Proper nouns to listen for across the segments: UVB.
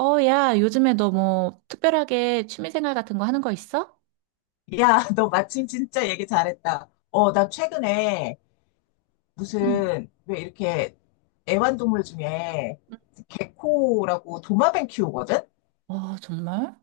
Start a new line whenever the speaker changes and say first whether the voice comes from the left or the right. right: 어, 야, 요즘에 너 뭐 특별하게 취미생활 같은 거 하는 거 있어?
left: 야, 너 마침 진짜 얘기 잘했다. 나 최근에
right: 응.
left: 무슨, 왜 이렇게 애완동물 중에 개코라고 도마뱀 키우거든?
right: 와, 정말?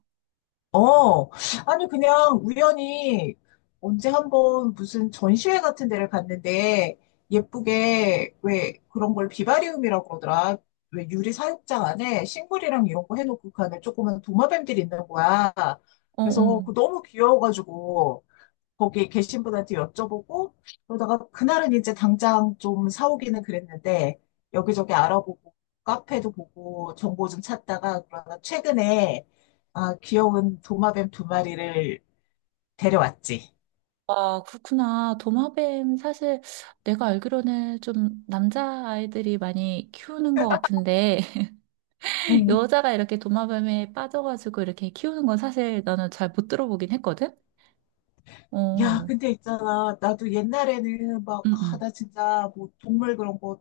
left: 어, 아니, 그냥 우연히 언제 한번 무슨 전시회 같은 데를 갔는데 예쁘게 왜 그런 걸 비바리움이라고 그러더라. 왜 유리 사육장 안에 식물이랑 이런 거 해놓고 그 안에 조그만 도마뱀들이 있는 거야.
right: 어,
left: 그래서
right: 어.
left: 그 너무 귀여워가지고 거기 계신 분한테 여쭤보고 그러다가 그날은 이제 당장 좀 사오기는 그랬는데 여기저기 알아보고 카페도 보고 정보 좀 찾다가 그러다 최근에 귀여운 도마뱀 두 마리를 데려왔지.
right: 와, 그렇구나. 도마뱀 사실 내가 알기로는 좀 남자아이들이 많이 키우는 것 같은데 여자가 이렇게 도마뱀에 빠져가지고 이렇게 키우는 건 사실 나는 잘 못 들어보긴 했거든?
left: 야,
right: 어,
left: 근데 있잖아. 나도 옛날에는 막,
right: 응, 응.
left: 나 진짜 뭐 동물 그런 거,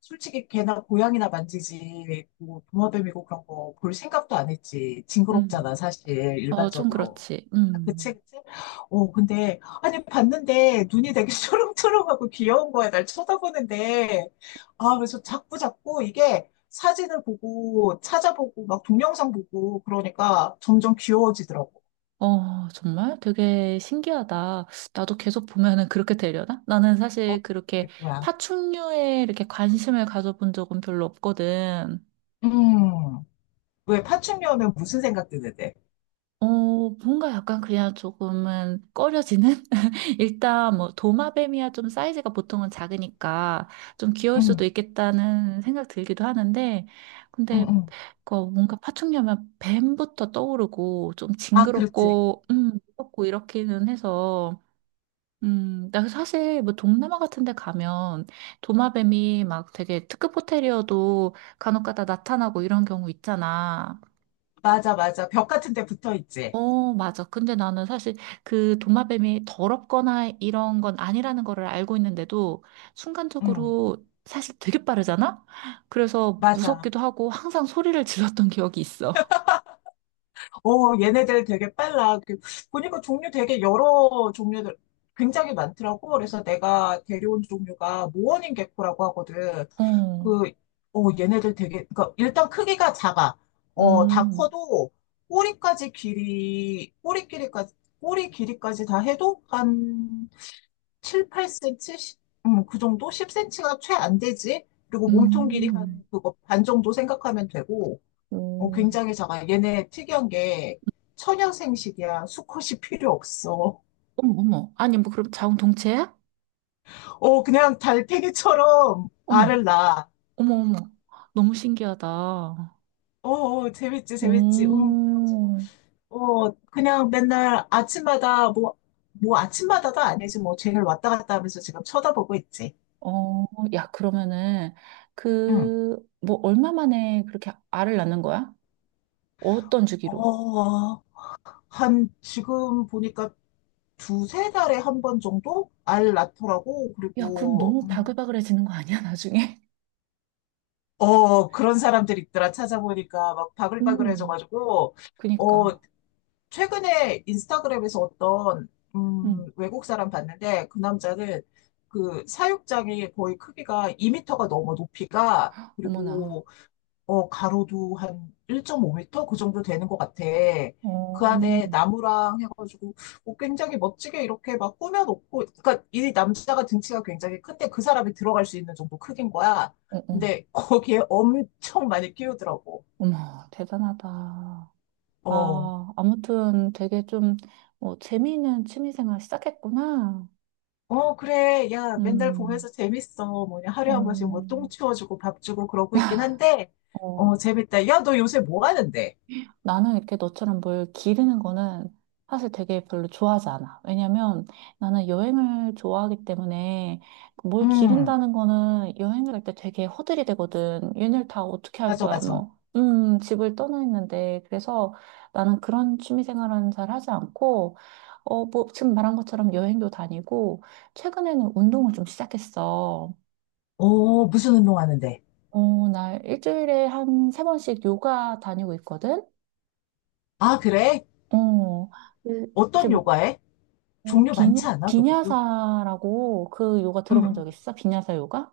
left: 솔직히 개나 고양이나 만지지, 뭐 도마뱀이고 그런 거 볼 생각도 안 했지.
right: 응.
left: 징그럽잖아, 사실,
right: 어, 좀
left: 일반적으로.
right: 그렇지.
left: 그치,
right: 음.
left: 그치? 어, 근데, 아니, 봤는데 눈이 되게 초롱초롱하고 귀여운 거야. 날 쳐다보는데. 그래서 자꾸 자꾸 이게 사진을 보고 찾아보고 막 동영상 보고 그러니까 점점 귀여워지더라고.
right: 어, 정말 되게 신기하다. 나도 계속 보면은 그렇게 되려나? 나는
left: 어,
right: 사실 그렇게
left: 그거야.
right: 파충류에 이렇게 관심을 가져본 적은 별로 없거든.
left: 음. 왜 파충류 하면 무슨 생각 드는데?
right: 어, 뭔가 약간 그냥 조금은 꺼려지는? 일단 뭐 도마뱀이야 좀 사이즈가 보통은 작으니까 좀 귀여울 수도
left: 응,
right: 있겠다는 생각 들기도 하는데,
left: 응,
right: 근데
left: 응.
right: 그 뭔가 파충류면 뱀부터 떠오르고 좀
left: 아, 그렇지.
right: 징그럽고, 무섭고 이렇기는 해서 나 사실 뭐 동남아 같은 데 가면 도마뱀이 막 되게 특급 호텔이어도 간혹가다 나타나고 이런 경우 있잖아.
left: 맞아, 맞아. 벽 같은 데 붙어 있지.
right: 어, 맞아. 근데 나는 사실 그 도마뱀이 더럽거나 이런 건 아니라는 거를 알고 있는데도
left: 응,
right: 순간적으로 사실 되게 빠르잖아? 그래서
left: 맞아.
right: 무섭기도 하고 항상 소리를 질렀던 기억이 있어.
left: 어, 얘네들 되게 빨라. 보니까 종류 되게 여러 종류들 굉장히 많더라고. 그래서 내가 데려온 종류가 모어닝 개코라고 하거든.
right: 어,
left: 그, 얘네들 되게, 그러니까 일단 크기가 작아. 어, 다
right: 음,
left: 커도 꼬리까지 길이, 꼬리 길이까지, 꼬리 길이까지 다 해도 한 7, 8cm, 그 정도? 10cm가 최 안 되지? 그리고 몸통 길이
right: 음,
left: 한 그거 반 정도 생각하면 되고, 어,
right: 음.
left: 굉장히 작아. 얘네 특이한 게천연 생식이야. 수컷이 필요 없어.
right: 어머, 어머. 아니, 뭐 그럼 자웅 동체야?
left: 그냥 달팽이처럼
right: 어머.
left: 알을 낳아.
right: 어머, 어머. 너무 신기하다.
left: 어, 어, 재밌지, 재밌지. 그래가지고,
right: 오,
left: 그냥 맨날 아침마다 뭐, 아침마다도 아니지. 뭐 쟤를 왔다 갔다 하면서 지금 쳐다보고 있지.
right: 어, 야, 그러면은,
left: 응.
right: 그, 뭐, 얼마 만에 그렇게 알을 낳는 거야? 어떤 주기로?
left: 어, 한 지금 보니까 두세 달에 한 번 정도 알 낳더라고.
right: 야, 그럼
left: 그리고
right: 너무 바글바글해지는 거 아니야, 나중에?
left: 그런 사람들 있더라. 찾아보니까 막
right: 음,
left: 바글바글해져가지고 어
right: 그니까.
left: 최근에 인스타그램에서 어떤
right: 음,
left: 외국 사람 봤는데 그 남자는 그 사육장이 거의 크기가 2미터가 넘어 높이가.
right: 어머나.
left: 그리고 어, 가로도 한 1.5m? 그 정도 되는 것 같아.
right: 어,
left: 그 안에
right: 어,
left: 나무랑 해가지고, 뭐 굉장히 멋지게 이렇게 막 꾸며놓고, 그니까 이 남자가 등치가 굉장히 큰데 그 사람이 들어갈 수 있는 정도 크긴 거야.
right: 어.
left: 근데 거기에 엄청 많이 끼우더라고.
right: 어머, 대단하다.
left: 어.
right: 아, 아무튼 되게 좀, 뭐, 재미있는 취미생활 시작했구나.
left: 어, 그래. 야, 맨날
right: 음,
left: 보면서 재밌어. 뭐냐, 하루에 한 번씩 뭐
right: 어,
left: 똥 치워주고 밥 주고 그러고 있긴 한데,
right: 어.
left: 어, 재밌다. 야, 너 요새 뭐 하는데?
right: 나는 이렇게 너처럼 뭘 기르는 거는 사실 되게 별로 좋아하지 않아. 왜냐면 나는 여행을 좋아하기 때문에 뭘
left: 음,
right: 기른다는 거는 여행을 할 때 되게 허들이 되거든. 얘네를 다 어떻게 할
left: 맞아,
right: 거야,
left: 맞아.
right: 뭐. 집을 떠나 있는데. 그래서 나는 그런 취미 생활은 잘 하지 않고, 어, 뭐, 지금 말한 것처럼 여행도 다니고, 최근에는 운동을 좀 시작했어.
left: 오, 무슨 운동 하는데?
right: 어, 나 일주일에 한 세 번씩 요가 다니고 있거든?
left: 아, 그래?
right: 어, 그 이제
left: 어떤
right: 뭐
left: 요가에?
right: 어,
left: 종류
right: 비,
left: 많지 않아, 그것도?
right: 비냐사라고 그 요가
left: 응,
right: 들어본
left: 응.
right: 적 있어? 비냐사 요가?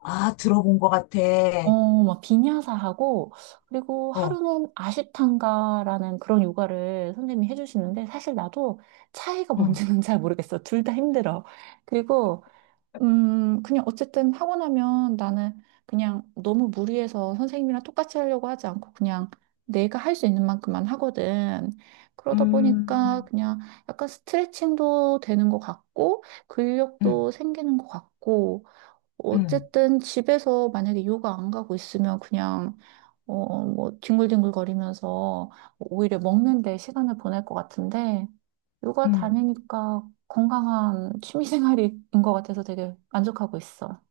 left: 아, 들어본 것 같아.
right: 어, 막 비냐사하고 그리고
left: 어,
right: 하루는 아시탄가라는 그런 요가를 선생님이 해주시는데 사실 나도 차이가
left: 응.
right: 뭔지는 잘 모르겠어. 둘 다 힘들어. 그리고 그냥 어쨌든 하고 나면 나는 그냥 너무 무리해서 선생님이랑 똑같이 하려고 하지 않고 그냥 내가 할 수 있는 만큼만 하거든. 그러다 보니까
left: 음,
right: 그냥 약간 스트레칭도 되는 것 같고,
left: 응,
right: 근력도 생기는 것 같고,
left: 응,
right: 어쨌든 집에서 만약에 요가 안 가고 있으면 그냥 어, 뭐, 뒹굴뒹굴거리면서 오히려 먹는데 시간을 보낼 것 같은데, 요가
left: 응.
right: 다니니까 건강한 취미생활인 것 같아서 되게 만족하고 있어.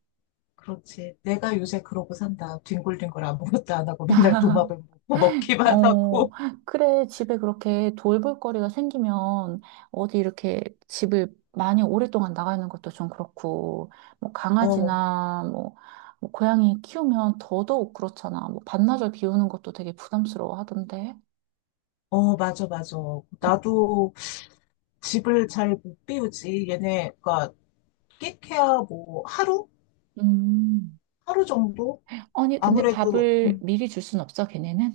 left: 그렇지. 내가 요새 그러고 산다. 뒹굴뒹굴 아무것도 안 하고 맨날 도마뱀 먹고 먹기만
right: 어,
left: 하고.
right: 그래, 집에 그렇게 돌볼 거리가 생기면 어디 이렇게 집을 많이 오랫동안 나가는 것도 좀 그렇고, 뭐,
left: 어,
right: 강아지나 뭐, 뭐 고양이 키우면 더더욱 그렇잖아. 뭐, 반나절 비우는 것도 되게 부담스러워 하던데.
left: 어, 맞아, 맞아. 나도 집을 잘 못 비우지. 얘네가 끽해야 뭐 하루?
right: 음.
left: 하루 정도?
right: 아니, 근데
left: 아무래도,
right: 밥을 미리 줄 순 없어, 걔네는?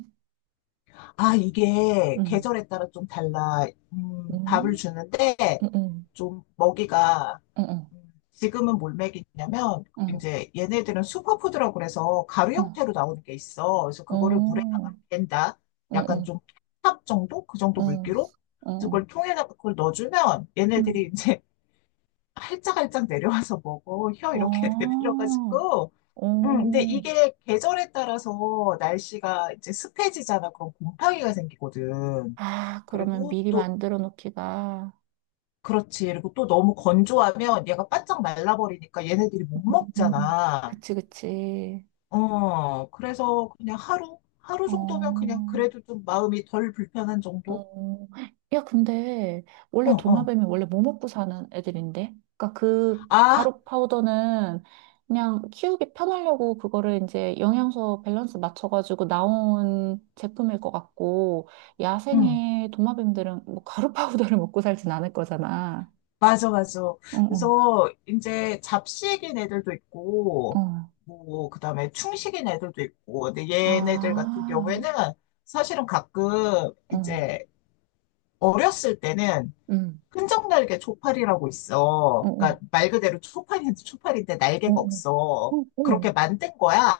left: 이게
right: 응.
left: 계절에 따라 좀 달라. 밥을
right: 음,
left: 주는데
right: 응, 응,
left: 좀 먹이가
right: 응, 응,
left: 지금은 뭘 먹이냐면
right: 응,
left: 이제 얘네들은 슈퍼푸드라고 그래서 가루
right: 응,
left: 형태로 나오는 게 있어. 그래서 그거를
right: 어,
left: 물에다가 깬다.
right: 응,
left: 약간
right: 응,
left: 좀 탑 정도? 그 정도
right: 응,
left: 물기로?
right: 응,
left: 그래서
right: 응.
left: 그걸 통에다가 그걸 넣어주면
right: 응.
left: 얘네들이 이제 활짝활짝 내려와서 먹어. 혀 이렇게
right: 아,
left: 내밀어가지고. 근데
right: 오.
left: 이게 계절에 따라서 날씨가 이제 습해지잖아. 그럼 곰팡이가 생기거든.
right: 아, 그러면
left: 그리고
right: 미리
left: 또,
right: 만들어 놓기가.
left: 그렇지. 그리고 또 너무 건조하면 얘가 바짝 말라버리니까 얘네들이 못
right: 음,
left: 먹잖아.
right: 그치, 그치.
left: 그래서 그냥 하루? 하루
right: 어.
left: 정도면 그냥 그래도 좀 마음이 덜 불편한 정도?
right: 어, 야, 근데
left: 어,
right: 원래
left: 어.
right: 도마뱀이 원래 뭐 먹고 사는 애들인데? 그러니까 그
left: 아,
right: 가루 파우더는 그냥 키우기 편하려고 그거를 이제 영양소 밸런스 맞춰가지고 나온 제품일 것 같고
left: 응.
right: 야생의 도마뱀들은 뭐 가루 파우더를 먹고 살진 않을 거잖아.
left: 맞아, 맞아.
right: 어, 어,
left: 그래서 이제 잡식인 애들도 있고,
right: 어.
left: 뭐, 그 다음에 충식인 애들도 있고, 근데 얘네들 같은
right: 아,
left: 경우에는 사실은 가끔
right: 어,
left: 이제 어렸을 때는
right: 음,
left: 끈적 날개 초파리라고
right: 어,
left: 있어.
right: 어,
left: 그러니까 말 그대로 초파리데 초파리인데
right: 어,
left: 날개가
right: 어,
left: 없어.
right: 어, 어머,
left: 그렇게 만든 거야.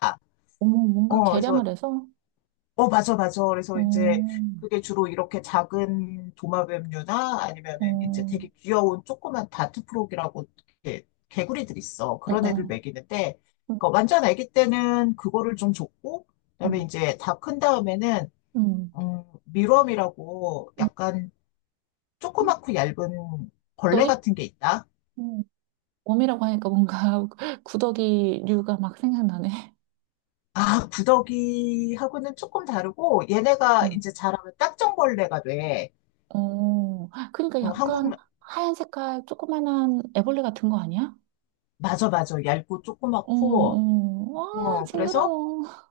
right: 어머, 뭔가
left: 어, 그래서
right: 개량을 해서,
left: 맞아, 맞아. 그래서 이제
right: 어,
left: 그게 주로 이렇게 작은 도마뱀류나 아니면은 이제
right: 어,
left: 되게 귀여운 조그만 다트프로기라고 이렇게 개구리들 있어.
right: 어,
left: 그런 애들
right: 어.
left: 먹이는데, 그러니까 완전 아기 때는 그거를 좀 줬고, 그다음에
right: 음,
left: 이제 다 큰 다음에는,
right: 음,
left: 밀웜이라고
right: 음,
left: 약간 조그맣고 얇은 벌레
right: 구더기?
left: 같은 게 있다.
right: 음, 웜이라고 하니까 뭔가 구더기류가 막 생각나네.
left: 구더기하고는 조금 다르고, 얘네가
right: 응.
left: 이제 자라면 딱정벌레가 돼.
right: 어, 그러니까
left: 어, 한국,
right: 약간 하얀 색깔 조그만한 애벌레 같은 거 아니야?
left: 맞아, 맞아. 얇고
right: 어,
left: 조그맣고,
right: 어, 와,
left: 그래서
right: 징그러워.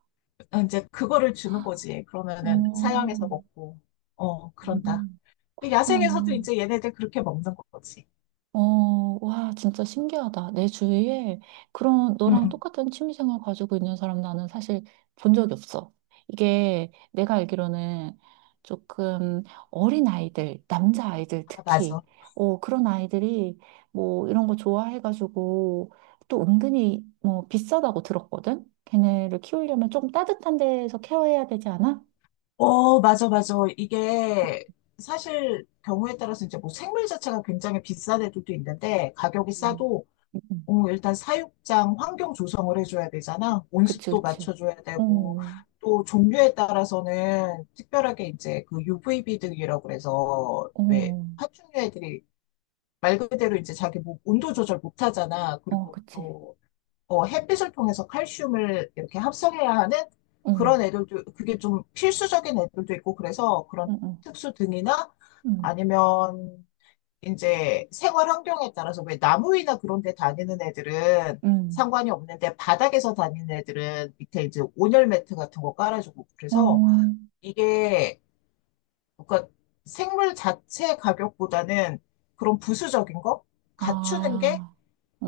left: 이제 그거를 주는 거지. 그러면은 사양해서
right: 어,
left: 먹고, 어, 그런다.
right: 음,
left: 근데
right: 그렇구나.
left: 야생에서도 이제 얘네들 그렇게 먹는 거지.
right: 어, 와, 진짜 신기하다. 내 주위에 그런
left: 응,
right: 너랑
left: 응.
right: 똑같은 취미생활 가지고 있는 사람 나는 사실 본 적이 없어. 이게 내가 알기로는 조금 어린 아이들, 남자 아이들
left: 아,
right: 특히,
left: 맞아.
right: 어, 그런 아이들이 뭐 이런 거 좋아해가지고 또 은근히 뭐 비싸다고 들었거든? 걔네를 키우려면 좀 따뜻한 데서 케어해야 되지 않아?
left: 어, 맞아, 맞아. 이게 사실 경우에 따라서 이제 뭐 생물 자체가 굉장히 비싼 애들도 있는데 가격이
right: 음.
left: 싸도
right: 음.
left: 일단 사육장 환경 조성을 해줘야 되잖아.
right: 그치,
left: 온습도
right: 그치.
left: 맞춰줘야
right: 어,
left: 되고 또 종류에 따라서는 특별하게 이제 그 UVB 등이라고 그래서 왜
right: 어,
left: 파충류 애들이 말 그대로 이제 자기 뭐 온도 조절 못 하잖아.
right: 어,
left: 그리고
right: 그치.
left: 또, 햇빛을 통해서 칼슘을 이렇게 합성해야 하는
right: 응.
left: 그런 애들도, 그게 좀 필수적인 애들도 있고, 그래서 그런
right: 응,
left: 특수 등이나
right: 응,
left: 아니면 이제 생활 환경에 따라서 왜 나무 위나 그런 데 다니는 애들은
right: 응,
left: 상관이 없는데 바닥에서 다니는 애들은 밑에 이제 온열 매트 같은 거 깔아주고 그래서
right: 응.
left: 이게 그러니까 생물 자체 가격보다는 그런 부수적인 거
right: 어,
left: 갖추는 게
right: 아,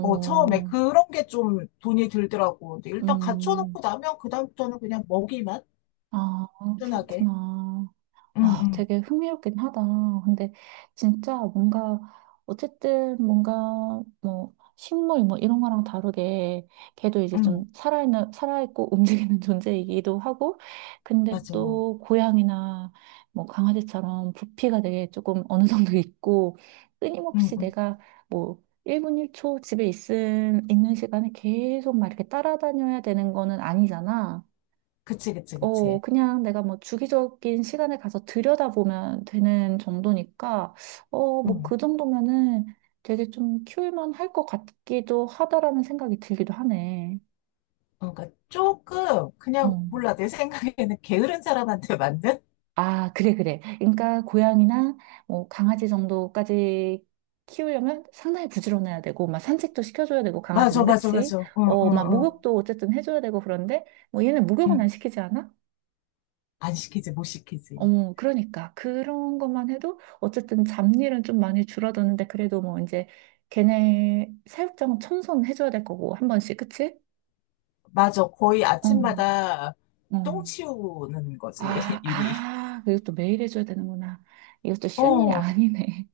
left: 처음에 그런 게 좀 돈이 들더라고. 근데 일단
right: 음,
left: 갖춰놓고 나면 그다음부터는 그냥 먹이만
right: 아,
left: 꾸준하게.
right: 그렇구나.
left: 응,
right: 와,
left: 응,
right: 되게 흥미롭긴 하다. 근데 진짜 뭔가 어쨌든 뭔가 뭐 식물 뭐 이런 거랑 다르게 걔도 이제
left: 응,
right: 좀 살아있는 살아있고 움직이는 존재이기도 하고 근데
left: 맞아. 응,
right: 또 고양이나 뭐 강아지처럼 부피가 되게 조금 어느 정도 있고 끊임없이
left: 응.
right: 내가 뭐 1분 1초 집에 있은 있는 시간에 계속 막 이렇게 따라다녀야 되는 거는 아니잖아.
left: 그치, 그치,
right: 어,
left: 그치.
right: 그냥 내가 뭐 주기적인 시간에 가서 들여다보면 되는 정도니까, 어, 뭐
left: 응.
right: 그 정도면은 되게 좀 키울만 할 것 같기도 하다라는 생각이 들기도 하네.
left: 그러니까 조금, 그냥,
right: 어.
left: 몰라. 내 생각에는 게으른 사람한테 맞는?
right: 아, 그래, 그래. 그러니까 고양이나 뭐 강아지 정도까지 키우려면 상당히 부지런해야 되고, 막 산책도 시켜줘야 되고,
left: 맞아,
right: 강아지는
left: 맞아,
right: 그치?
left: 맞아. 응,
right: 어,
left: 응,
right: 막
left: 응.
right: 목욕도 어쨌든 해줘야 되고, 그런데 뭐 얘는 목욕은 안
left: 응.
right: 시키지 않아?
left: 안 시키지, 못 시키지.
right: 어머, 그러니까. 그런 것만 해도 어쨌든 잡일은 좀 많이 줄어드는데 그래도 뭐 이제 걔네 사육장 청소는 해줘야 될 거고, 한 번씩, 그치?
left: 맞아. 거의
right: 어,
left: 아침마다
right: 어.
left: 똥 치우는 거지,
right: 아,
left: 일이.
right: 아, 그리고 또 매일 해줘야 되는구나. 이것도 쉬운 일이
left: 어,
right: 아니네.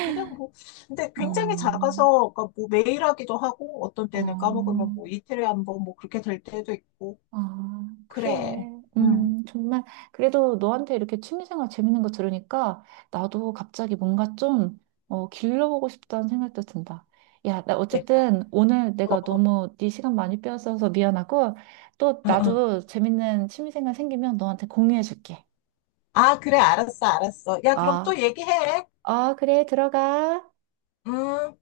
left: 그냥 뭐, 근데 굉장히
right: 어,
left: 작아서, 그러니까 뭐 매일 하기도 하고, 어떤 때는 까먹으면
right: 어.
left: 뭐 이틀에 한 번, 뭐 그렇게 될 때도 있고,
right: 아,
left: 그래.
right: 그래.
left: 응,
right: 정말. 그래도 너한테 이렇게 취미생활 재밌는 거 들으니까 나도 갑자기 뭔가 좀, 어, 길러보고 싶다는 생각도 든다. 야, 나
left: 내가,
right: 어쨌든 오늘
left: 어,
right: 내가
left: 어,
right: 너무 네 시간 많이 빼앗아서 미안하고 또
left: 어, 어.
right: 나도 재밌는 취미생활 생기면 너한테 공유해줄게.
left: 아, 그래, 알았어, 알았어. 야, 그럼 또
right: 아,
left: 얘기해.
right: 아, 그래. 들어가.
left: 음.